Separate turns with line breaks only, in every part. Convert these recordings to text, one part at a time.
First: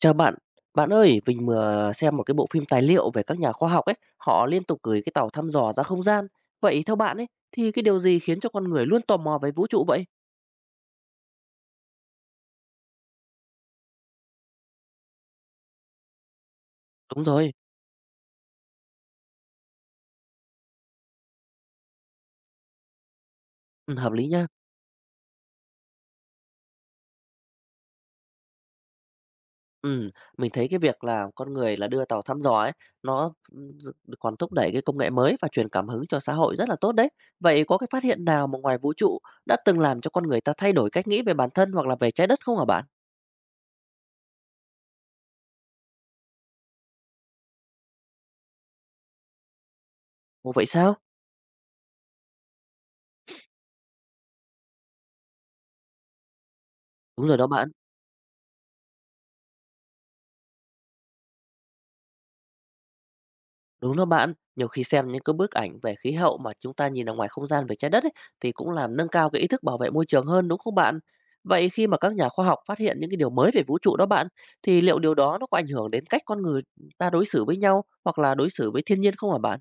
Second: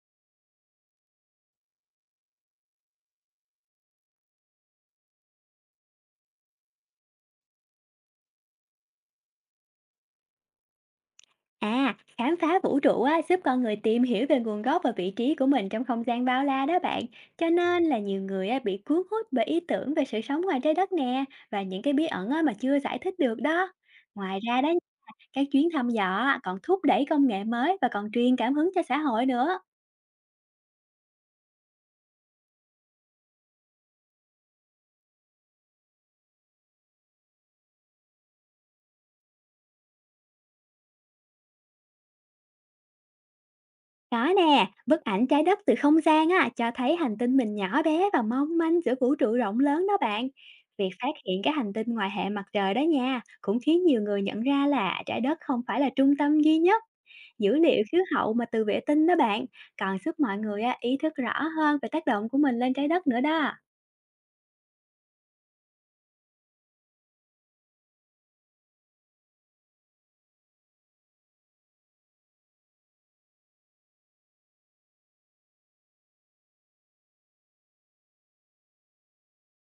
Chào bạn, bạn ơi, mình vừa xem một cái bộ phim tài liệu về các nhà khoa học ấy, họ liên tục gửi cái tàu thăm dò ra không gian. Vậy theo bạn ấy, thì cái điều gì khiến cho con người luôn tò mò về vũ trụ vậy?
À, khám phá vũ trụ á, giúp con người tìm hiểu về nguồn gốc và vị trí của mình trong không gian bao la đó bạn.
Đúng
Cho
rồi,
nên là nhiều người á, bị cuốn hút bởi ý tưởng về sự sống ngoài trái đất nè và những cái bí ẩn á, mà chưa giải thích được đó.
ừ, hợp lý
Ngoài
nha.
ra đó, các chuyến thăm dò á, còn thúc đẩy công nghệ mới và còn truyền cảm hứng cho xã hội nữa.
Ừ, mình thấy cái việc là con người là đưa tàu thăm dò ấy, nó còn thúc đẩy cái công nghệ mới và truyền cảm hứng cho xã hội rất là tốt đấy. Vậy có cái phát hiện nào mà ngoài vũ trụ đã từng làm cho con người ta thay đổi cách nghĩ về bản thân hoặc là về trái đất không hả bạn?
Có nè, bức ảnh trái đất từ không gian á, cho thấy hành tinh mình nhỏ bé và mong manh giữa vũ trụ rộng lớn đó bạn.
Ồ vậy
Việc
sao?
phát hiện cái hành tinh ngoài hệ mặt trời đó nha, cũng khiến nhiều người nhận ra là trái đất không phải là trung tâm duy nhất.
Đúng rồi đó
Dữ
bạn.
liệu khí hậu mà từ vệ tinh đó bạn, còn giúp mọi người á, ý thức rõ hơn về tác động của mình lên trái đất nữa đó.
Đúng đó bạn, nhiều khi xem những cái bức ảnh về khí hậu mà chúng ta nhìn ở ngoài không gian về trái đất ấy, thì cũng làm nâng cao cái ý thức bảo vệ môi trường hơn đúng không bạn? Vậy khi mà các nhà khoa học phát hiện những cái điều mới về vũ trụ đó bạn, thì liệu điều đó nó có ảnh hưởng đến cách con người ta đối xử với nhau hoặc là đối xử với thiên nhiên không hả bạn?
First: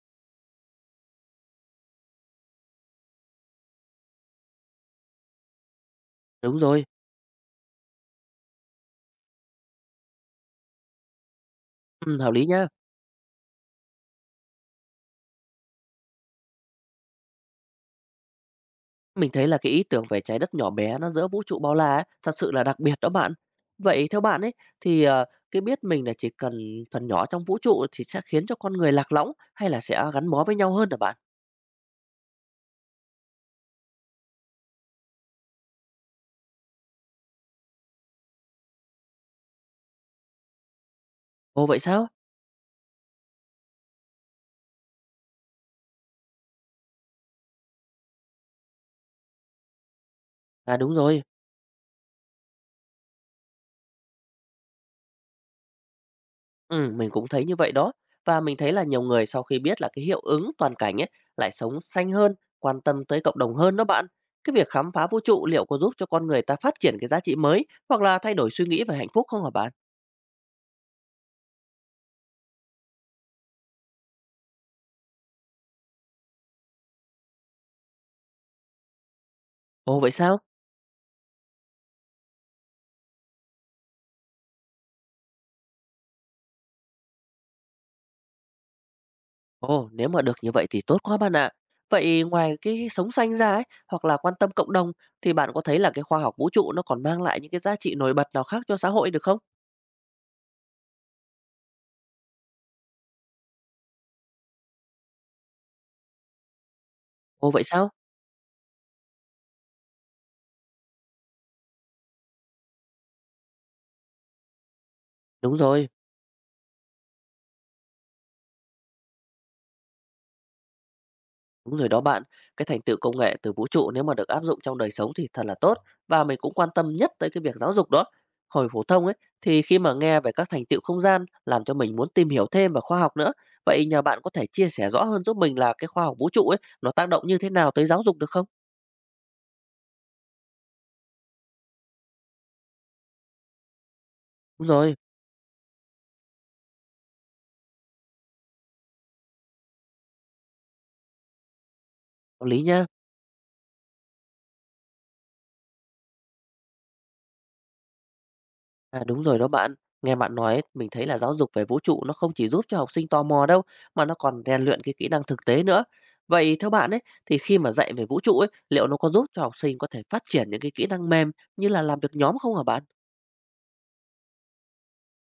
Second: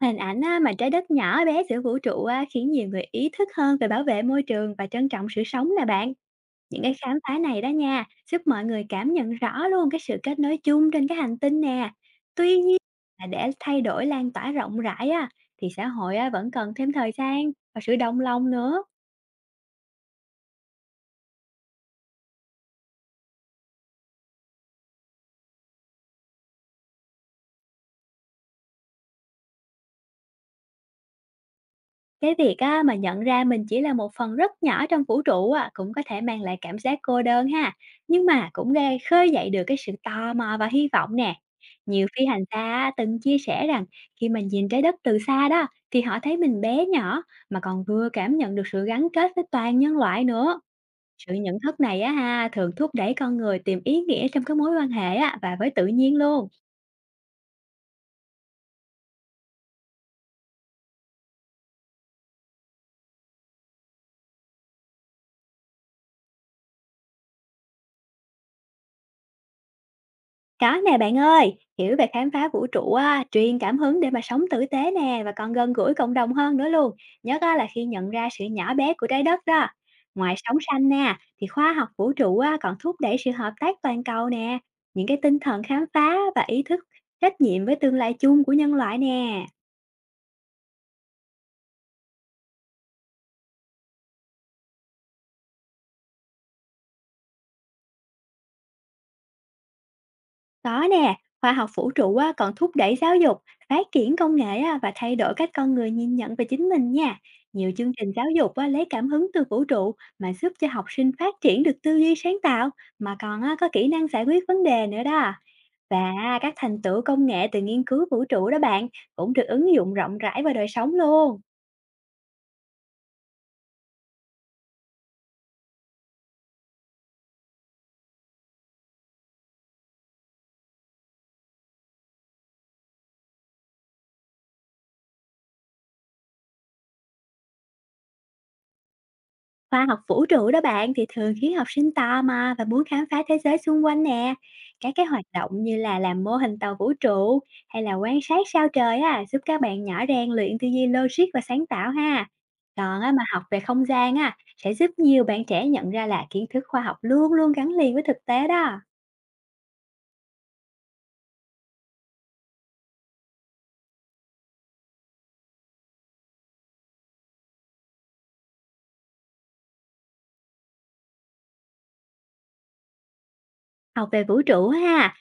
Hình ảnh á, mà trái đất nhỏ bé giữa vũ trụ á, khiến nhiều người ý thức hơn về bảo vệ môi trường và trân trọng sự sống nè bạn.
Đúng
Những
rồi,
cái khám phá này đó nha, giúp mọi người cảm nhận rõ luôn cái sự kết nối chung trên cái hành tinh nè.
ừ, hợp lý
Tuy
nhá.
nhiên là để thay đổi lan tỏa rộng rãi á, thì xã hội á, vẫn cần thêm thời gian và sự đồng lòng nữa.
Mình thấy là cái ý tưởng về trái đất nhỏ bé nó giữa vũ trụ bao la ấy, thật sự là đặc biệt đó bạn. Vậy theo bạn ấy thì cái biết mình là chỉ cần phần nhỏ trong vũ trụ thì sẽ khiến cho con người lạc lõng hay là sẽ gắn bó với nhau hơn hả bạn?
Cái việc á, mà nhận ra mình chỉ là một phần rất nhỏ trong vũ trụ á, cũng có thể mang lại cảm giác cô đơn ha, nhưng mà cũng gây khơi dậy được cái sự tò mò và hy vọng nè.
Ồ, vậy
Nhiều
sao?
phi hành gia á, từng chia sẻ rằng khi mình nhìn trái đất từ xa đó thì họ thấy mình bé nhỏ mà còn vừa cảm nhận được sự gắn kết với toàn nhân loại nữa.
À, đúng rồi.
Sự nhận thức này á ha, thường thúc đẩy con người tìm ý nghĩa trong các mối quan hệ á và với tự nhiên luôn.
Mình cũng thấy như vậy đó. Và mình thấy là nhiều người sau khi biết là cái hiệu ứng toàn cảnh ấy lại sống xanh hơn, quan tâm tới cộng đồng hơn đó bạn. Cái việc khám phá vũ trụ liệu có giúp cho con người ta phát triển cái giá trị mới hoặc là thay đổi suy nghĩ về hạnh phúc không hả bạn?
Có nè bạn ơi, hiểu về khám phá vũ trụ á, truyền cảm hứng để mà sống tử tế nè và còn gần gũi cộng đồng hơn nữa luôn. Nhất á, là khi nhận ra sự nhỏ bé của trái đất đó.
Ồ, vậy
Ngoài
sao?
sống xanh nè, thì khoa học vũ trụ á, còn thúc đẩy sự hợp tác toàn cầu nè, những cái tinh thần khám phá và ý thức trách nhiệm với tương lai chung của nhân loại nè.
Ồ, nếu mà được như vậy thì tốt quá bạn ạ. Vậy ngoài cái sống xanh ra ấy, hoặc là quan tâm cộng đồng thì bạn có thấy là cái khoa học vũ trụ nó còn mang lại những cái giá trị nổi bật nào khác cho xã hội được không?
Có nè, khoa học vũ trụ á, còn thúc đẩy giáo dục, phát triển công nghệ á, và thay đổi cách con người nhìn nhận về chính mình nha.
Ồ, vậy
Nhiều
sao?
chương trình giáo dục á, lấy cảm hứng từ vũ trụ mà giúp cho học sinh phát triển được tư duy sáng tạo mà còn á, có kỹ năng giải quyết vấn đề nữa đó.
Đúng rồi.
Và các thành tựu công nghệ từ nghiên cứu vũ trụ đó bạn cũng được ứng dụng rộng rãi vào đời sống luôn.
Đúng rồi đó bạn, cái thành tựu công nghệ từ vũ trụ nếu mà được áp dụng trong đời sống thì thật là tốt và mình cũng quan tâm nhất tới cái việc giáo dục đó. Hồi phổ thông ấy thì khi mà nghe về các thành tựu không gian làm cho mình muốn tìm hiểu thêm về khoa học nữa. Vậy nhờ bạn có thể chia sẻ rõ hơn giúp mình là cái khoa học vũ trụ ấy nó tác động như thế nào tới giáo dục được không?
Khoa học vũ trụ đó bạn, thì thường khiến học sinh tò mò và muốn khám phá thế giới xung quanh nè.
Đúng
Các
rồi,
cái hoạt động như là làm mô hình tàu vũ trụ hay là quan sát sao trời á, giúp các bạn nhỏ rèn luyện tư duy logic và sáng tạo ha.
có lý nha.
Còn á, mà học về không gian á, sẽ giúp nhiều bạn trẻ nhận ra là kiến thức khoa học luôn luôn gắn liền với thực tế đó.
À, đúng rồi đó bạn. Nghe bạn nói mình thấy là giáo dục về vũ trụ nó không chỉ giúp cho học sinh tò mò đâu, mà nó còn rèn luyện cái kỹ năng thực tế nữa. Vậy theo bạn ấy, thì khi mà dạy về vũ trụ ấy, liệu nó có giúp cho học sinh có thể phát triển những cái kỹ năng mềm như là làm việc nhóm không hả bạn?
Học về vũ trụ ha,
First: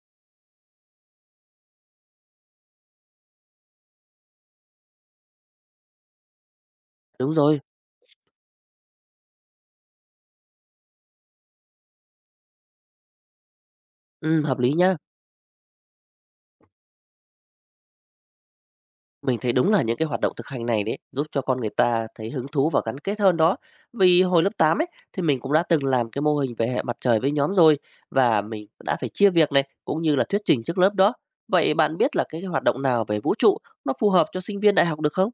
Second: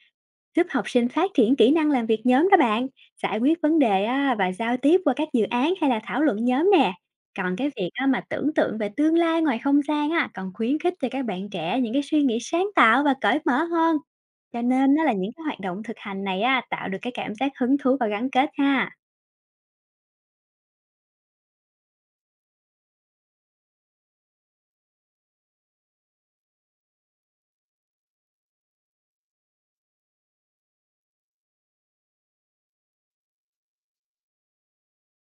giúp học sinh phát triển kỹ năng làm việc nhóm đó bạn, giải quyết vấn đề á, và giao tiếp qua các dự án hay là thảo luận nhóm nè.
Đúng
Còn
rồi,
cái việc á, mà tưởng tượng về tương lai ngoài không gian á, còn khuyến khích cho các bạn trẻ những cái suy nghĩ sáng tạo và cởi mở hơn.
ừ, hợp
Cho
lý
nên
nhá.
nó là những cái hoạt động thực hành này á, tạo được cái cảm giác hứng thú và gắn kết ha.
Mình thấy đúng là những cái hoạt động thực hành này đấy giúp cho con người ta thấy hứng thú và gắn kết hơn đó. Vì hồi lớp 8 ấy thì mình cũng đã từng làm cái mô hình về hệ mặt trời với nhóm rồi và mình đã phải chia việc này cũng như là thuyết trình trước lớp đó. Vậy bạn biết là cái hoạt động nào về vũ trụ nó phù hợp cho sinh viên đại học được không?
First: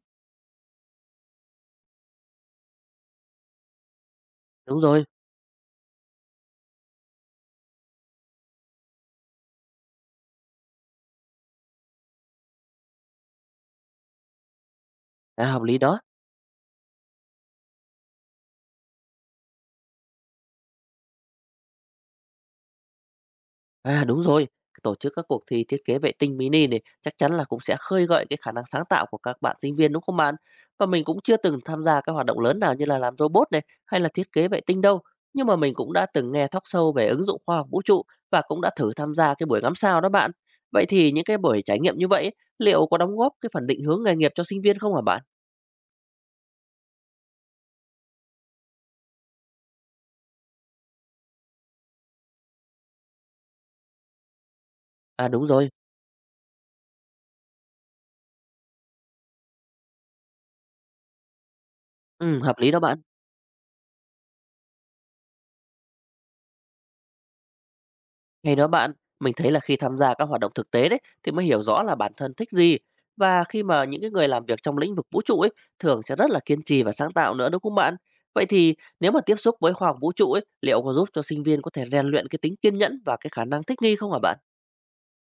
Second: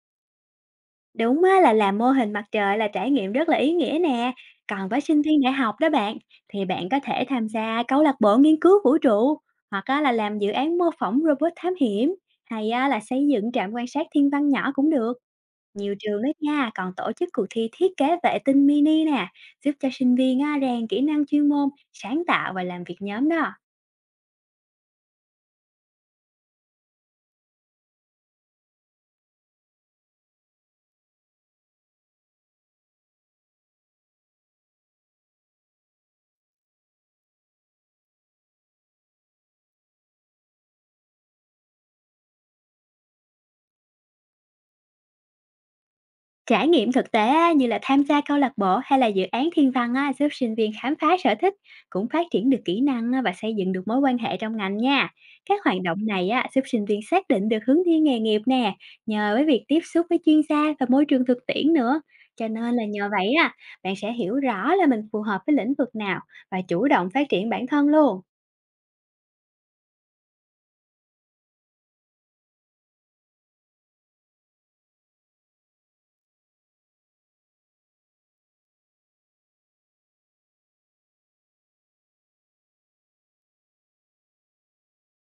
Đúng á, là làm mô hình mặt trời là trải nghiệm rất là ý nghĩa nè.
Đúng
Còn với
rồi,
sinh viên đại học đó bạn, thì bạn có thể tham gia câu lạc bộ nghiên cứu vũ trụ, hoặc á, là làm dự án mô phỏng robot thám hiểm, hay á, là xây dựng trạm quan sát thiên văn nhỏ cũng được.
à, hợp lý
Nhiều
đó.
trường đó nha, còn tổ chức cuộc thi thiết kế vệ tinh mini nè, giúp cho sinh viên á, rèn kỹ năng chuyên môn, sáng tạo và làm việc nhóm đó.
À, đúng rồi, tổ chức các cuộc thi thiết kế vệ tinh mini này chắc chắn là cũng sẽ khơi gợi cái khả năng sáng tạo của các bạn sinh viên đúng không bạn? Và mình cũng chưa từng tham gia các hoạt động lớn nào như là làm robot này hay là thiết kế vệ tinh đâu, nhưng mà mình cũng đã từng nghe talk show về ứng dụng khoa học vũ trụ và cũng đã thử tham gia cái buổi ngắm sao đó bạn. Vậy thì những cái buổi trải nghiệm như vậy ấy, liệu có đóng góp cái phần định hướng nghề nghiệp cho sinh viên không hả bạn?
Trải nghiệm thực tế á, như là tham gia câu lạc bộ hay là dự án thiên văn á, giúp sinh viên khám phá sở thích, cũng phát triển được kỹ năng á, và xây dựng được mối quan hệ trong ngành nha.
À đúng
Các
rồi,
hoạt động này á, giúp sinh viên xác định được hướng đi nghề nghiệp nè, nhờ với việc tiếp xúc với chuyên gia và môi trường thực tiễn nữa.
ừ,
Cho
hợp lý
nên
đó
là
bạn.
nhờ vậy á, bạn sẽ hiểu rõ là mình phù hợp với lĩnh vực nào và chủ động phát triển bản thân luôn.
Hay đó bạn, mình thấy là khi tham gia các hoạt động thực tế đấy thì mới hiểu rõ là bản thân thích gì và khi mà những cái người làm việc trong lĩnh vực vũ trụ ấy thường sẽ rất là kiên trì và sáng tạo nữa đúng không bạn? Vậy thì nếu mà tiếp xúc với khoa học vũ trụ ấy, liệu có giúp cho sinh viên có thể rèn luyện cái tính kiên nhẫn và cái khả năng thích nghi không hả bạn?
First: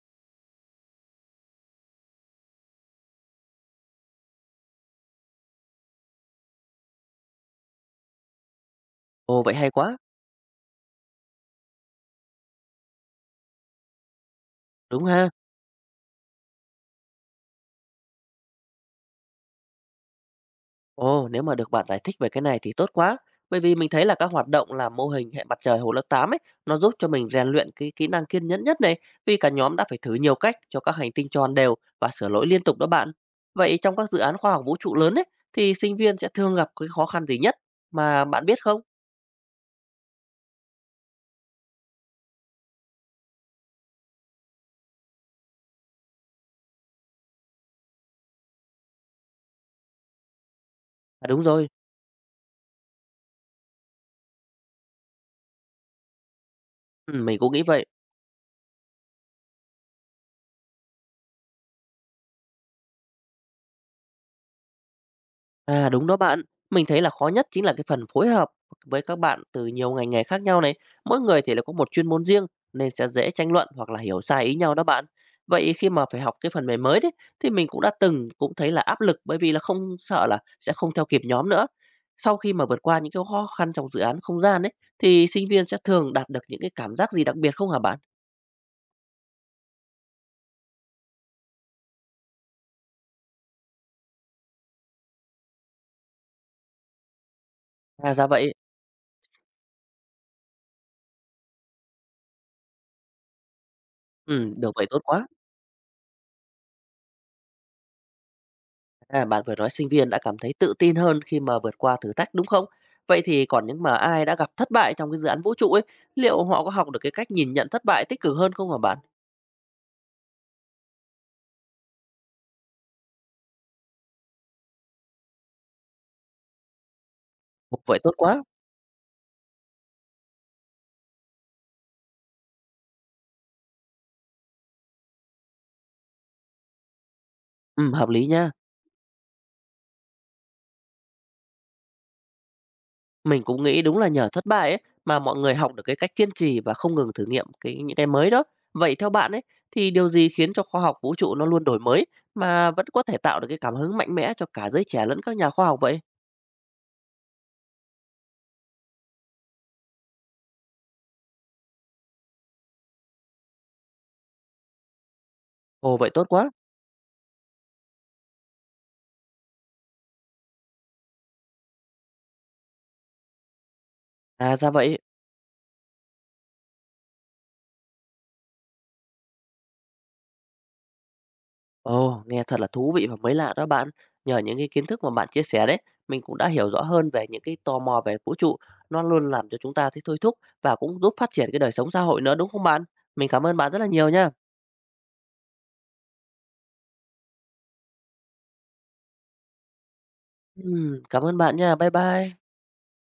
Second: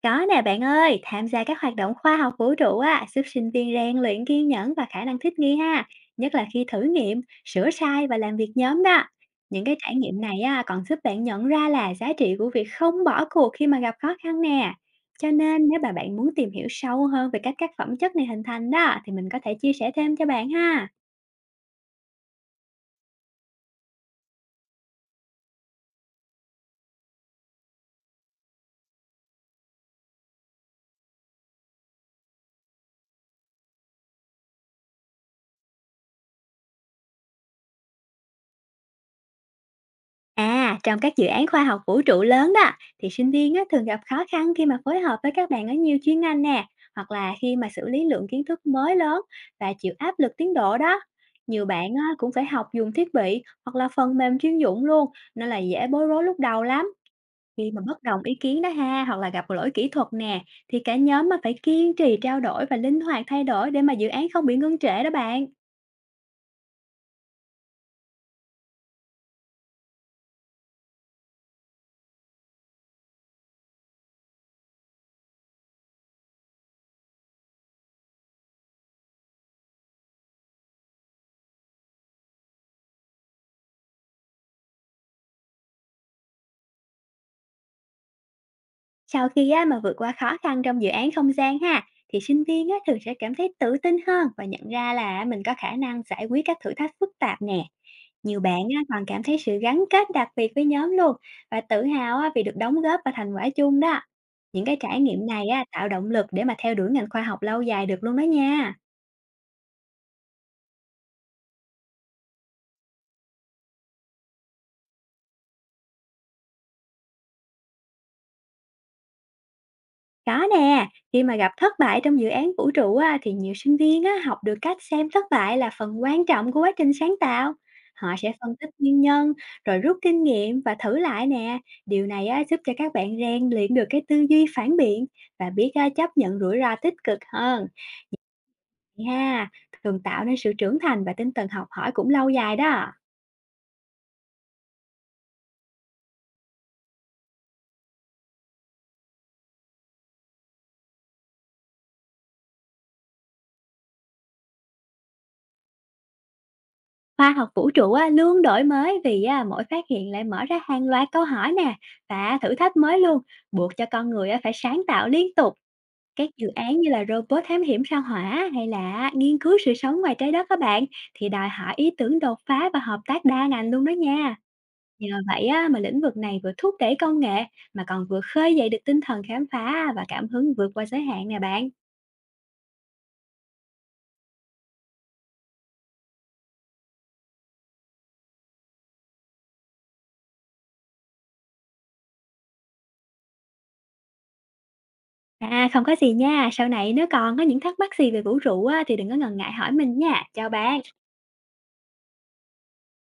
Có nè bạn ơi, tham gia các hoạt động khoa học vũ trụ á, giúp sinh viên rèn luyện kiên nhẫn và khả năng thích nghi ha, nhất là khi thử nghiệm, sửa sai và làm việc nhóm đó.
Ồ vậy
Những
hay
cái trải
quá,
nghiệm này á, còn giúp bạn nhận ra là giá trị của việc không bỏ cuộc khi mà gặp khó khăn nè.
đúng ha.
Cho nên nếu mà bạn muốn tìm hiểu sâu hơn về cách các phẩm chất này hình thành đó, thì mình có thể chia sẻ thêm cho bạn ha.
Ồ, nếu mà được bạn giải thích về cái này thì tốt quá. Bởi vì mình thấy là các hoạt động làm mô hình hệ mặt trời hồ lớp 8 ấy, nó giúp cho mình rèn luyện cái kỹ năng kiên nhẫn nhất này, vì cả nhóm đã phải thử nhiều cách cho các hành tinh tròn đều và sửa lỗi liên tục đó bạn. Vậy trong các dự án khoa học vũ trụ lớn ấy, thì sinh viên sẽ thường gặp cái khó khăn gì nhất mà bạn biết không?
À, trong các dự án khoa học vũ trụ lớn đó thì sinh viên á, thường gặp khó khăn khi mà phối hợp với các bạn ở nhiều chuyên ngành nè, hoặc là khi mà xử lý lượng kiến thức mới lớn và chịu áp lực tiến độ đó.
À đúng
Nhiều
rồi,
bạn á, cũng phải học dùng thiết bị hoặc là phần mềm chuyên dụng luôn, nên là dễ bối rối lúc đầu lắm.
ừ, mình cũng nghĩ
Khi mà
vậy.
bất đồng ý kiến đó ha, hoặc là gặp lỗi kỹ thuật nè, thì cả nhóm mà phải kiên trì trao đổi và linh hoạt thay đổi để mà dự án không bị ngưng trễ đó bạn.
À, đúng đó bạn. Mình thấy là khó nhất chính là cái phần phối hợp với các bạn từ nhiều ngành nghề khác nhau này. Mỗi người thì lại có một chuyên môn riêng nên sẽ dễ tranh luận hoặc là hiểu sai ý nhau đó bạn. Vậy khi mà phải học cái phần mềm mới đấy thì mình cũng đã từng cũng thấy là áp lực bởi vì là không sợ là sẽ không theo kịp nhóm nữa. Sau khi mà vượt qua những cái khó khăn trong dự án không gian đấy thì sinh viên sẽ thường đạt được những cái cảm giác gì đặc biệt không hả bạn?
Sau khi á, mà vượt qua khó khăn trong dự án không gian ha, thì sinh viên á, thường sẽ cảm thấy tự tin hơn và nhận ra là mình có khả năng giải quyết các thử thách phức tạp nè.
À ra
Nhiều
vậy.
bạn á, còn cảm thấy sự gắn kết đặc biệt với nhóm luôn, và tự hào á, vì được đóng góp vào thành quả chung đó.
Ừ,
Những
được
cái
vậy tốt
trải nghiệm
quá.
này á, tạo động lực để mà theo đuổi ngành khoa học lâu dài được luôn đó nha.
À, bạn vừa nói sinh viên đã cảm thấy tự tin hơn khi mà vượt qua thử thách đúng không? Vậy thì còn những mà ai đã gặp thất bại trong cái dự án vũ trụ ấy, liệu họ có học được cái cách nhìn nhận thất bại tích cực hơn không hả bạn?
Có nè, khi mà gặp thất bại trong dự án vũ trụ á, thì nhiều sinh viên á, học được cách xem thất bại là phần quan trọng của quá trình sáng tạo.
Ồ, vậy tốt
Họ sẽ
quá.
phân tích nguyên nhân, rồi rút kinh nghiệm và thử lại nè. Điều này á, giúp cho các bạn rèn luyện được cái tư duy phản biện và biết á, chấp nhận rủi ro tích cực hơn.
Ừ, hợp lý nha.
Ha, thường tạo nên sự trưởng thành và tinh thần học hỏi cũng lâu dài đó.
Mình cũng nghĩ đúng là nhờ thất bại ấy mà mọi người học được cái cách kiên trì và không ngừng thử nghiệm cái những cái mới đó. Vậy theo bạn ấy thì điều gì khiến cho khoa học vũ trụ nó luôn đổi mới mà vẫn có thể tạo được cái cảm hứng mạnh mẽ cho cả giới trẻ lẫn các nhà khoa học vậy?
Khoa học vũ trụ á, luôn đổi mới vì á, mỗi phát hiện lại mở ra hàng loạt câu hỏi nè và thử thách mới luôn, buộc cho con người á, phải sáng tạo liên tục.
Ồ vậy tốt
Các dự
quá.
án như là robot thám hiểm sao hỏa hay là nghiên cứu sự sống ngoài trái đất các bạn, thì đòi hỏi ý tưởng đột phá và hợp tác đa ngành luôn đó nha.
À ra vậy.
Nhờ vậy á, mà lĩnh vực này vừa thúc đẩy công nghệ mà còn vừa khơi dậy được tinh thần khám phá và cảm hứng vượt qua giới hạn nè bạn.
Ồ, nghe thật là thú vị và mới lạ đó bạn. Nhờ những cái kiến thức mà bạn chia sẻ đấy, mình cũng đã hiểu rõ hơn về những cái tò mò về vũ trụ. Nó luôn làm cho chúng ta thấy thôi thúc và cũng giúp phát triển cái đời sống xã hội nữa đúng không bạn? Mình cảm ơn bạn rất là nhiều nha.
À không có gì nha, sau này nếu còn có những thắc mắc gì về vũ trụ á, thì đừng có ngần ngại hỏi mình nha. Chào bạn.
Cảm ơn bạn nha. Bye bye.